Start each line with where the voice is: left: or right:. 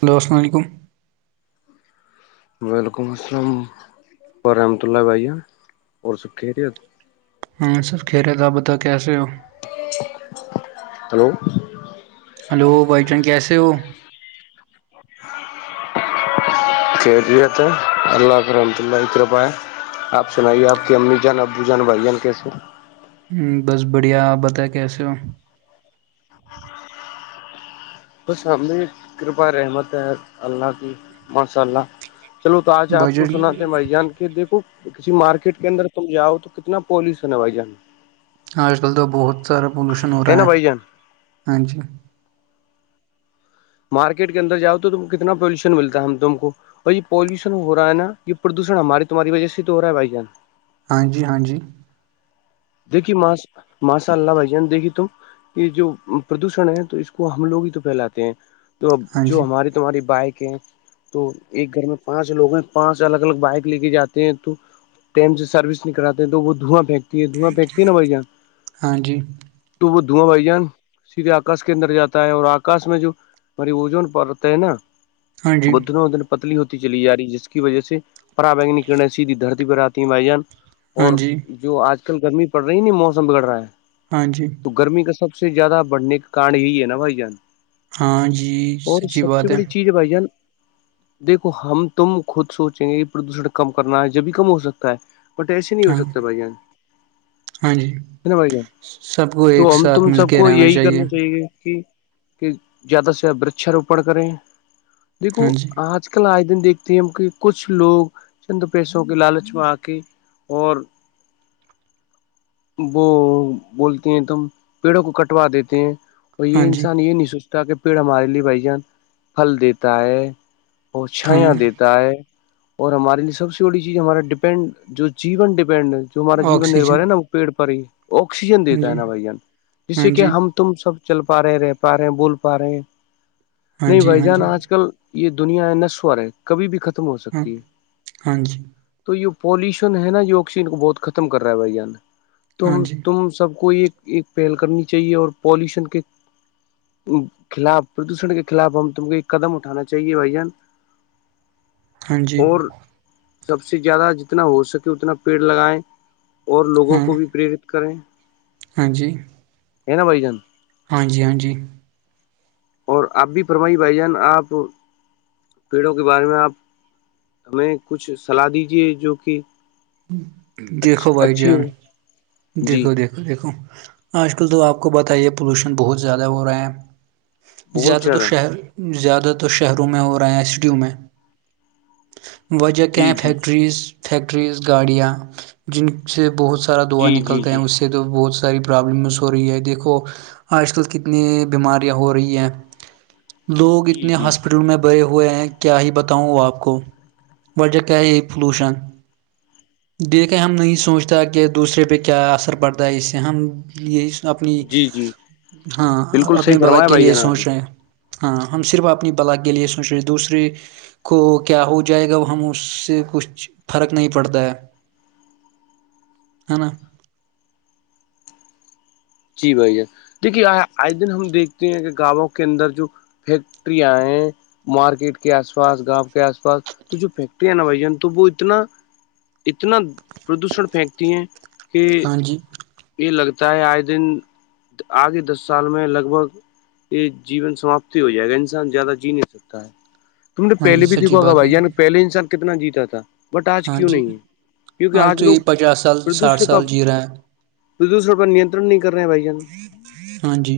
right: hello السلام علیکم
left: وعلیکم السلام و رحمت اللہ بھائییا اور سب خیریت
right: ہاں سب خیر ت تھا آپ بتاؤ کیسے ہو
left: [unintelligible] ہلو
right: ہلو بائی جان کیسے ہو
left: [inaudible] خیریت ہے اللہ کے رحمت اللہ ا روپیہ آپ سنائیے آپ کی امی جان ابو جان بھائی جان کیسے
right: ہ بس بڑھیا آپ بتائے کیسے ہو
left: خوش ہم بھی کرپا رحمت ہے اللہ کی ماشاء اللہ چلو تو آج
right: بھائی
left: آپ کو
right: جان
left: سناتے ہیں میںھ جان کے دیکھو کسی مارکیٹ کے اندر تم جاؤ تو کتنا پالیشن ہے بھائی جان
right: آج کل تو بہت سارا پلوشن ہو رہا
left: نا
right: ہے
left: بھائی جان
right: ہاں جی
left: مارکیٹ کے اندر جاؤ تو ت کو کتنا پالیوشن ملتا ہے ہم تم کو اور یہ پالولوشن ہو رہا نا یہ پردوشن ہماراری تمہاری وجہ سے تو ہو رہا ہے بھائی جان
right: ہاں جی ہاں جی
left: دیکھی ما ماشاء اللہ بھائی جان دیکھی تم یہ جو پردوشن ہے تو اس کو ہم لوگ ہی تو پھیلاتے ہیں تو جو
right: جی
left: ہمارے تمہاری بائکیں تو ایک گھر میں پانچ لوگ ہیں پانچ الگ الگ بائک لے کے جاتے ہیں تو ٹم سے سروس نہیں کراتے تو وہ دھواں پھینکتی ہے دھواں پھینکتی ہے نا بھای جان
right: ہاں جی
left: ٹو وہ دو بائی جان سیدھے آکاش کے اندر جاتا ہے اور آکاش میں جو ہماریے اجون پڑتا ہے نا
right: ہاں جی
left: بھ ن ادن پتلی ہوتی چلی ج رہی ہے جس کی وجہ سے پرا وگ کرن سیدھی دھرتی پر آتی ہیں مھائی جان اور
right: ہاں جی ہاں جی
left: جو آج کل گرمی پڑ رہی نا موسم بگڑ رہا ہے
right: ہاں جی
left: تو گرمی کا سب سے زیادہ بڑھنے کا کارڈ یہی ہے نا بھائی جان
right: ہاں جی
left: اور
right: سچی
left: سب سے
right: بات
left: بڑی چیز ہے بھائی جان دیکھو ہم تم خود سوچیں گے کہ پردوشن کم کرنا ہے جبھی کم ہو سکتا ہے پوٹیسی نہیں ہو
right: ہاں
left: سکتا بھائی جان
right: ہاں جی
left: ہے نا بھائی جان
right: سب کو
left: تو
right: ایک
left: ہم تم
right: ساتھ مل
left: سب کو
right: کے رہنا
left: یہی کرنا چاہیے کہ کہ زیادہ سےپ ورچاروپن کریں دیکھو
right: ہاں جی
left: آ آج کل آئے دن دیکھتے ہیں ہم کہ کچھ لوگ چند پیسوں کے لالچ میں آ کے اور وہ بولتے ہیں تو ہم پیڑوں کو کٹوا دیتے ہیں اور
right: ہاں
left: یہ
right: جی
left: انسان یہ نہیں سوچتا تاکہ پیڑ ہمارے لیے بھائی جان پھل دیتا ہے اور
right: ہاں
left: چھایاں دیتا ہے اور ہمارے لیے سب سے بڑی چیز ہمارا ڈپینڈ جو جیون ڈیپینڈ جو ہمارا جیون
right: آکسیجن
left: نربھر ہے نا وہ پیڑ پر ہی آکسیجن
right: ہاں
left: دیتا ہے
right: جی
left: نا بھائی جان جس
right: ہاں
left: سے کہ
right: جی
left: ہم تم سب چل پا رہے رہ پا رہے ہیں بول پا رہے ہیں
right: ہاں
left: نہیں
right: جی
left: بھائی
right: ہاں
left: جان
right: جی
left: آج کل یہ دنیا ہے نسوور ہے کبھی بھی ختم ہو
right: ہاں
left: سکتی ہے
right: ہاں جی
left: تو یہ پولوشن ہے نا یہ آکسی ان کو بہت ختم کر رہا ہے بھائی جان ت
right: ہاں جی
left: تم سب کو یہ ایک پہل کرنی چاہیے اور پالوشن کے خلاف پردوشن کے خلاف ہم تم کو ایک قدم اٹھانا چاہیے بھائی جان
right: ہاں
left: [unintelligible]
right: جی
left: اور سب سے زیادہ جتنا ہو سکے اتنا پیڑ لگائے اور لوگوں
right: ہاں
left: کو بھی پرییرت کریں
right: ہاں جی
left: ہے نا بھ جان
right: ہاں جی ہاں جی
left: اور آپ بھی فرمائیے بھائی جان آپ پیڑوں کے بارے میں آپ ہمیں کچھ صلاح دیجیے جو کہ اچ
right: جیھو بھائی
left: اچھی
right: جان
left: ہو جی
right: دیکھو دیکھو دیکھو آج کل تو آپ کو بتائیے پولوشن بہت زیادہ ہو رہا ہے زیادہ تر شہر زیادہ تر شہروں میں ہو رہے ہیں سٹیوں میں وجہ کہ
left: جی
right: ہیں
left: جی
right: فیکٹریز فیکٹریز گاڑیاں جن سے بہت سارا دعا
left: جی جی
right: نکلتے ہیں
left: جی
right: اس سے تو بہت ساری پرابلمس ہو رہی ہے دیکھو آج کل کتنی بیماریاں ہو رہی ہیں لوگ
left: جی
right: اتنے
left: جی
right: ہاسپٹل میں بھرے ہوئے ہیں کیا ہی بتاؤں آپ کو وجہ کیا ہے یہ پولوشن دیکھے ہم نہیں سوچتا کہ دوسرے پہ کیا اثر پڑتا ہے اس سے ہم یہ اپنی
left: جی جی
right: ہاں
left: بالکل صحیح
right: اپنی بد
left: فرمایا
right: کے
left: بھائی
right: لیے
left: جان آپ نے
right: سوچ رہے ہیں ہاں ہم صرف اپنی بلاک کے لے سوچ رہے دوسری کو کیا ہو جائے گا ہم اس سے کچھ فرق نہیں پڑتا ہے ہ نا
left: جی بھ دیکھیے آئے دن ہم دیکھتے ہیں کہ گاؤں کے اندر جو فیکٹرییاں ہیں مارکیٹ کے آس پاس گاؤں کے آس پاس تو جو فیکٹرییا ہے نا بھ جان تو وہ اتنا اتنا پردوشن پھینکتی ہیں کہ
right: ہاں جی
left: یہ لگتا ہے آئے دن آگے دس سال میں لگ بھگ یہ جیون سماپتی ہو جائے گا انسان زیادہ جی نہیں سکتا ہے تم نے
right: ہاں جی
left: پہلے بھی
right: سچی
left: دیکوا
right: بات
left: بھائی
right: ہے
left: یعنی پہلے ان ش سال کتنا جیتا تھا بٹ آج
right: ہاں
left: کیوں
right: جی
left: نہیں ہے کیونکہ آج
right: تو
left: لوگ
right: یہ پچاس سال ساٹھ
left: پردوشن کا
right: سال جی رہا ہے
left: پردوشر پر نیترن نہیں کر رہے ہیں بائی جان
right: ہاں جی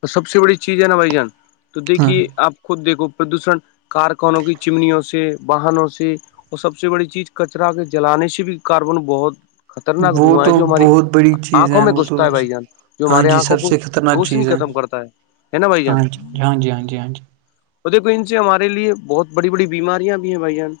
left: تو سب سے بڑی چیز ہے نا بھائی جان تو
right: ہاں
left: دیکھیے آپ خود دیکھو پردوشن کارخانوں کی چمنیوں سے واہنوں سے اور سب سے بڑی چیز کچرا کے جلانے سے بھی کاربن بہت خطرناک
right: وہ
left: دھواں ہے
right: تو
left: جو ہماری
right: بہت بڑی چیز
left: آنکھوں میں
right: وہ تو
left: گھستا ہے بھائی جان جو
right: ہاں
left: ہمارے
right: جی
left: آنکھوں
right: سب
left: کو
right: سے خطرناک
left: روشنی
right: چیز
left: ختم کرتا ہے ہے نا بھائی جان
right: ہاں جی ہاں جی ہاں جی ہاں جی
left: اور دیکھو ان سے ہمارے لیے بہت بڑی بڑی بیماریاں بھی ہیں بھائی جان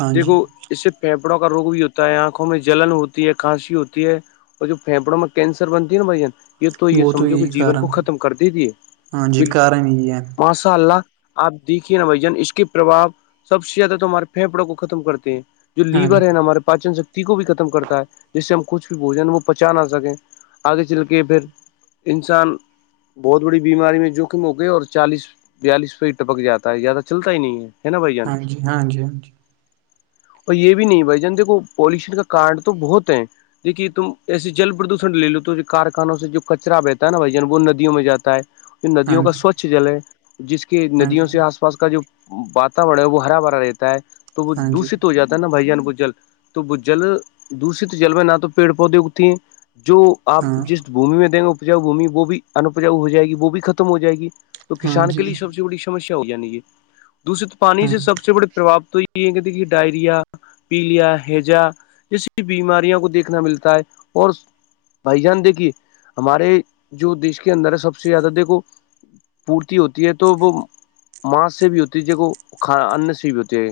right: ہاں جی
left: دیکھو اس سے پھیپڑوں کا روگ بھی ہوتا ہے آنکھوں میں جلن ہوتی ہے کھانسی ہوتی ہے پ جو فپڑا میں کینسر بنتی ہےا بھن یہ تو یہ
right: وہ
left: سمجھو کہ
right: یہی
left: جیون
right: کارن
left: کو ختم کر دے دیے
right: ہاں جی
left: بالکل
right: کارن یہی ہے
left: ماشاء اللہ آپ دیکھیے نا بھ جان اس کے پرباؤ سب سے زیادہ تمہارے پھیپڑوں کو ختم کرتے ہیں جو
right: ہاں
left: لیور
right: جی
left: ہے ن ہمارے پان سک کو بھی ختم کرتا ہے جس سے ہم کچھ بھی بوجن وہ پچا نہ سکیں آگے چل کے پھر انسان بہت بڑی بیماری میں جوخم ہو گئے اور چالیس بیالیس ف ٹپک جاتا ہے زیادہ چلتا ہی نہیں ہے ہے نا بھ جان
right: ہاں جی ہاں جی
left: اور یہ بھی نہیں بھائی جان دیکھو پولوشن کا کارڈ تو بہت ہے دھیے تم ایسے جل پردوشن لے لو تو کارخانوں سے جو کچرا بہتا ہے نا بھائی جان وہ ند یوں میں جاتا ہے
right: ہاں
left: ندیوں کا
right: جی
left: سوچھ جل ہے جس کے ندیوں سے آس پا پاس کا جو واورن ہے وہ ہرا بھرا رہتا ہے تو وہ
right: ہاں جی ہاں جی ہاں جی
left: دوشت ہو جاتا نا بھائی جان بجل تو بھجل دشت جل میں نہ تو پیڑ پودے اگتی ہیں جو آپ
right: ہاں
left: جس بھمی میں دیں گے اپجاؤ بھمی وہ بھی انپجاؤ ہو جائے گی وہ بھی ختم ہو جائے گی
right: ہاں
left: کسان کے
right: جی
left: لیے سب سے بڑی سسیا ہو جانی یہ دوسے تو پانی
right: ہاں
left: سے سب سے بڑے پربا تو یہ یہ یہ کہتی ت ڈائرییا پیلیا ہیجا جیسی بیماریوں کو دیکھنا ملتا ہے اور بھائی جان دیکھیے ہمارے جو دیش کے اندر سب سے زیادہ دیکھو پورتی ہوتی ہے تو وہ ماںس سے بھی ہوتی ہے ج وہ کھا انن سے بھی ہوتی ہے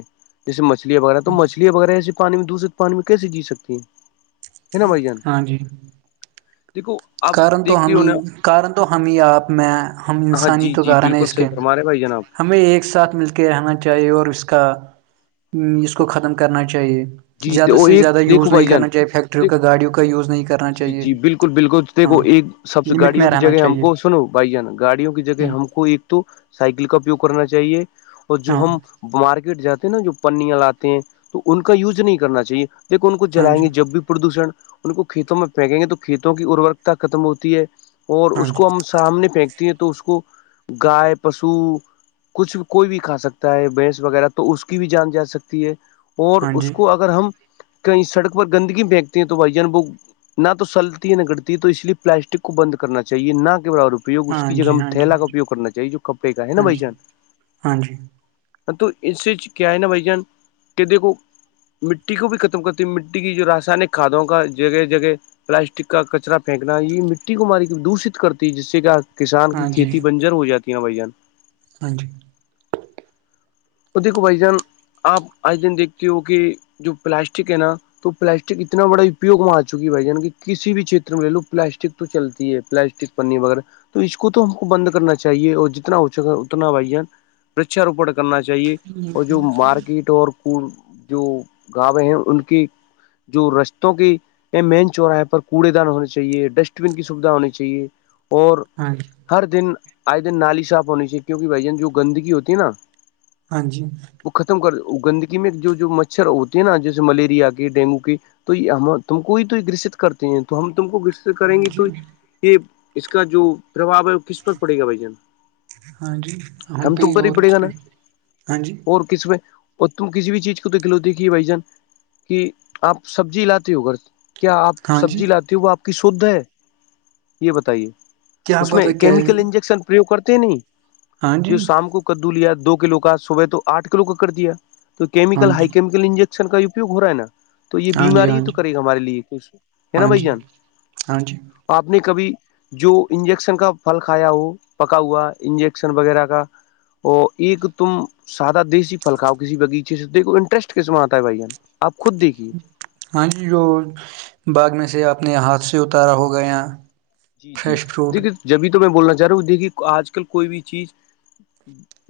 left: جیسے مچلیاں وغیرہ تو مچھلیا وغیرہ ایسے پانی میں دشت پانی میں کیسے جی سکتی ہیں ہے نا بھائی جان
right: ہاں جی
left: دیکھو آپ
right: کن تو
left: دیکھتی ہو
right: ہمیں
left: نا
right: کارن تو ہمیں آپ میں ہم
left: ہاں
right: انسانی
left: جی
right: تو
left: جی
right: گارن ہے
left: بالکل
right: اس
left: صحیح
right: کے
left: فرما رہے ہیں بھائی جان آپ
right: ہمیں ایک ساتھ مل کے رہنا چاہیے اور اس کا اس کو ختم کرنا چاہیے
left: جی
right: زیادہ
left: وہ
right: سے
left: ایک
right: زیادہ یوز
left: دیکھو
right: نہیں
left: بھائی جان
right: کرنا چاہیے فیکٹریوں
left: دیک
right: کا گاڑیوں کا یوز نہیں کرنا
left: جی
right: چاہیے
left: جی بالکل بالکل دھو
right: ہاں
left: ایک سب سے
right: لمٹ
left: گاڑیوں
right: میں
left: کی
right: رہنا
left: جگہ ہم
right: چاہیے
left: کو سنو بھائی جان گاڑیوں کی جگہ ہم کو ایک تو سائیکل کا اپیوگ کرنا چاہیے اور جو
right: ہاں
left: ہم مارکیٹ جاتے ہیں نا جو پنیا لاتے ہیں تو ان کا یوز نہیں کرنا چاہیے لیک ان کو
right: ہاں
left: جائیں
right: جی
left: گے جب بھی پردوشن ان کو کھیتوں میں پھینکیں گے تو کھیتوں کی اروررکتا ختم ہوتی ہے اور
right: ہاں
left: اس
right: جی
left: کو ہم سامنے پھینکتی ہے تو اس کو گائے پشو کچھ بھی کوئی بھی کھا سکتا ہے بھینس وغیرہ تو اس کی بھی جان جا سکتی ہے اور
right: ہاں
left: اس
right: جی
left: کو اگر ہم کہیں سڑک پر گندگی بینکتے ہیں تو بھائی جان بوگ نہ تو سلتی ہے نگڑتی ہے تو اس لیے پلاسٹک کو بند کرنا چاہیے نہ کے برابروپ اپوگ اس
right: ہاں
left: کی جگہ
right: جی
left: ہم
right: ہاں
left: تھیلا کا اپیوگ کرنا چاہیے جو کپڑے کا ہے نا بھ
right: جی
left: جان
right: ہاں جی
left: تو اس چ کیا ہے نا بھائی جان کہ دیک کوو مٹی کو بھی ختم کرتی مٹی کی جو راسائنک کھادوں کا جگہ جگہ پلاسٹک کا کچرا پھینکنا یہ مٹی کو ماری دووشت کرتی ہے جس سے کیا کسان کی
right: ہاں جی
left: کھیتی بنجر ہو جاتی نا بھائی جان
right: ہاں جی
left: اور دیکھو بھائی جان آپ آج دن دیکھتے ہو کہ جو پلاسٹک ہے نا تو پلاسٹک اتنا بڑا اپپیگ م آ چکی بھائی کسی بھی چھیتر میں لے لو پلاسٹک تو چلتی ہے پلاسٹک پنی وغیرہ تو اس کو تو ہم کو بند کرنا چاہیے اور جتنا ہوچک اتنا بھائی جان وچاروپن کرنا چاہیے اور جو مارکیٹ اور کو جو گاویں ہیں ان کے جو رشتوں کی یہ مین چوراہے پر کوڑے دان ہونے چاہیے ڈسٹ بین کی سویدھا ہونی چاہیے اور
right: ہاں جی
left: ہر دن آئے دن نالی صاف ہونی چاہیے کیونکہ بھائی جان جو گندگی ہوتی ہے نا
right: ہاں جی
left: وہ ختم کر گندگی میں جو مچھر ہوتے ہیں نا جیسے ملیریا کے ڈینگو کے تو ہم تم کو تو گرست کرتے ہیں تو ہم تم کو
right: ہاں
left: کریں گے
right: جی
left: تو
right: ہاں جی
left: یہ اس کا جو پرباو ہے کس پر پڑے گا بھائی جان
right: ہاں جی
left: ہم
right: پہ
left: تم پر ہی
right: اور
left: پڑے گا
right: کس پہ
left: نا
right: ہاں جی
left: اور کس میں اور تم کسی بھی چیز کو تو گلوتی کی ہے بھائی جان کہ آپ سبزی لاتی ہو گھر کیا آپ
right: ہاں جی
left: سبزی لاتی ہو وہ آپ کی شھ ہے یہ بتائیے
right: کیا
left: اس میں
right: پتا کیا ہے
left: کیمیکل انجیکشن پریوگ کرتے نہیں
right: ہاں
left: جو
right: جی
left: شام کو کدو لیا دو کلو کو صبح تو آھ کلو کا کر دیا تو
right: ہاں
left: کیمکل ہائی
right: جی
left: کیمکل انجیکشن کا اپگ ہو رہا ہے نا تو یہ
right: ہاں جی
left: بیماری ہی
right: ہاں جی
left: تو کرے گا ہمارے لیے کچھ ہے نا
right: ہاں
left: بھائی
right: جی
left: جان
right: ہاں جی
left: آپ نے کبھی جو انجیکشن کا پھل کھایا ہو پکا ہوا انجیکشن وغیرہ کا وہ ایک تم سادہ دیسی پھلکاؤ کسی بغیچے سے دیکھو انٹرسٹ کس میں آتا ہے بھائیان آپ خود دیکھیے
right: ہاں جی جو باغ میں سے اپنے ہاتھ سے اتارا ہو گیا
left: جی جی دیکھیے جبھی تو میں بولنا چاہ رہا ہوں دیکھیے آج کل کوئی بھی چیز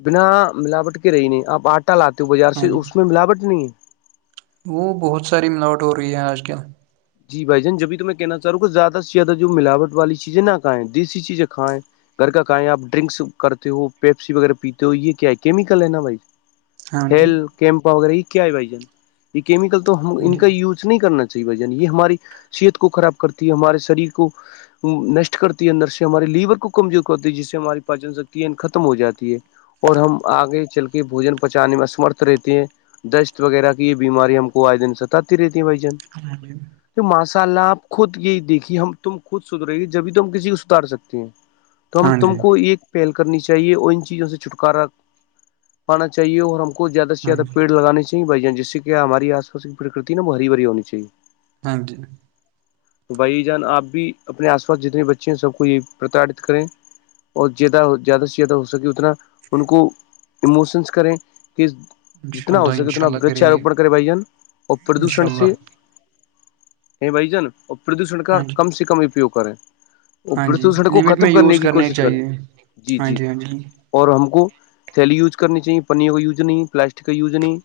left: بنا ملاوٹ کے رہی نہیں آپ آٹا لاتے ہو بازار
right: ہاں
left: سے
right: جی
left: اس میں ملاوٹ نہیں ہے
right: وہ بہت ساری نوٹ ہو رہی ہے آج کل
left: جی بھائی جان جب بھی تو میں کہنا چاہ رہ ہوں کہ زیادہ سے زیادہ جو ملاوٹ والی چیزیں نہ کھیں دیسی چیزیں کائیں گھر کا کہیں آپ ڈرنکس کرتے ہو پیپسی وغیرہ پیتے ہو یہ کیا ہے کیمیکل ہے نا بھائی
right: ہاں جی
left: ہیل کیمپا وغیرہ یہ کیا ہے بھائی جان یہ کیمکل تو ہم
right: ہاں
left: ان
right: جی
left: کا یوز نہیں کرنا چاہیے بھائی یہ ہماری صحت کو خراب کرتی ہے ہمارے شریر کو نشٹ کرتی ہے اندر سے ہمارے لیور کو کمزور کرتی ہے جس سے ہماری پاچن شکتی ہے ختم ہو جاتی ہے اور ہم آگے چل کے بوجن پہچانے میں اسمرتھ رہتے ہیں دشت وغیرہ کی یہ بیماری ہم کو آئے دن ستاتتی رہتی ہیں بائی جان
right: ہملی
left: تو ماشاء اللہ آپ خود یہی دیکھیے ہم تم خود ستھرے ہے جبھی ت ہم کسی کو ستھار سکتے ہیں [inaudible] تو ہم
right: ہاں
left: تم
right: جی
left: کو ایک پہل کرنی چاہیے اور ان چیزوں سے چھٹکارا پانا چاہیے اور ہم کو زیادہ سے
right: ہاں
left: زیادہ
right: جی
left: پڑ لگے چاہی بھائی جسے کیا ہماری آس پا کی پرکتی ہے نا وہ ہری بری ہونی چاہے
right: ہاں جی
left: تو بھائی جان آپ بھی اپنے آس پاس جتنے بچے ہیں سب کو یہ پرتاڑت کریں اور زیادہ زیادہ سے زیادہ ہو سکے اتنا ان کو ایموشنس کریں کہ
right: انشاء
left: جتنا ہو
right: اللہ
left: سکے اتنا
right: انشاء اللہ
left: ورچ
right: کریں گے
left: آاروپن کرے بھائی جان اور
right: انشاء
left: پردوشن سے
right: اللہ
left: بھ جان اور پردوشن کا
right: ہاں جی
left: کم سے کم اپیوگ کریں وہ
right: ہاں جی
left: بو سڑک کو
right: لمٹ
left: ختم
right: میں
left: کرنے
right: یوز
left: کی کوشش کرے
right: چاہیے
left: جی جی اور ہم کو تیلی یوز کرنی چاہیے پنیوں کا یوج نہیں پلاسٹک کا یوز نہیں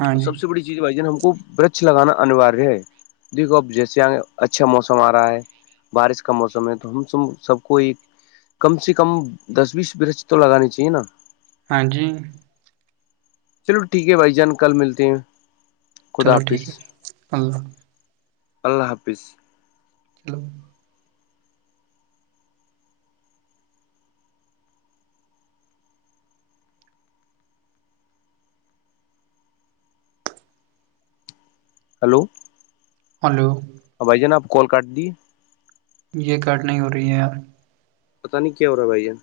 right: ہاں
left: اور
right: جی
left: سب سے بڑی چیز بھائی جان ہم کو برچ لگانا انواریہ ہے دیکھو اب جیسے آ اچھا موسم آ رہا ہے بارش کا موسم ہے تو ہم س سب کو ایک کم سے کم دس بیس برج تو لگانی چاہیے نا
right: ہاں جی
left: چلو ٹھیک ہے بھائی جان کل ملتے ہیں خدا
right: چلو
left: حافظ
right: ٹھیک ہے اللہ
left: اللہ حافظ
right: چلو
left: ہلو
right: ہلو
left: بھائی جانا آپ کال کر دی
right: یہ کاٹ نہیں ہو رہی ہے یار
left: پتا نہیں کیا ہو رہا ہے بھائی جان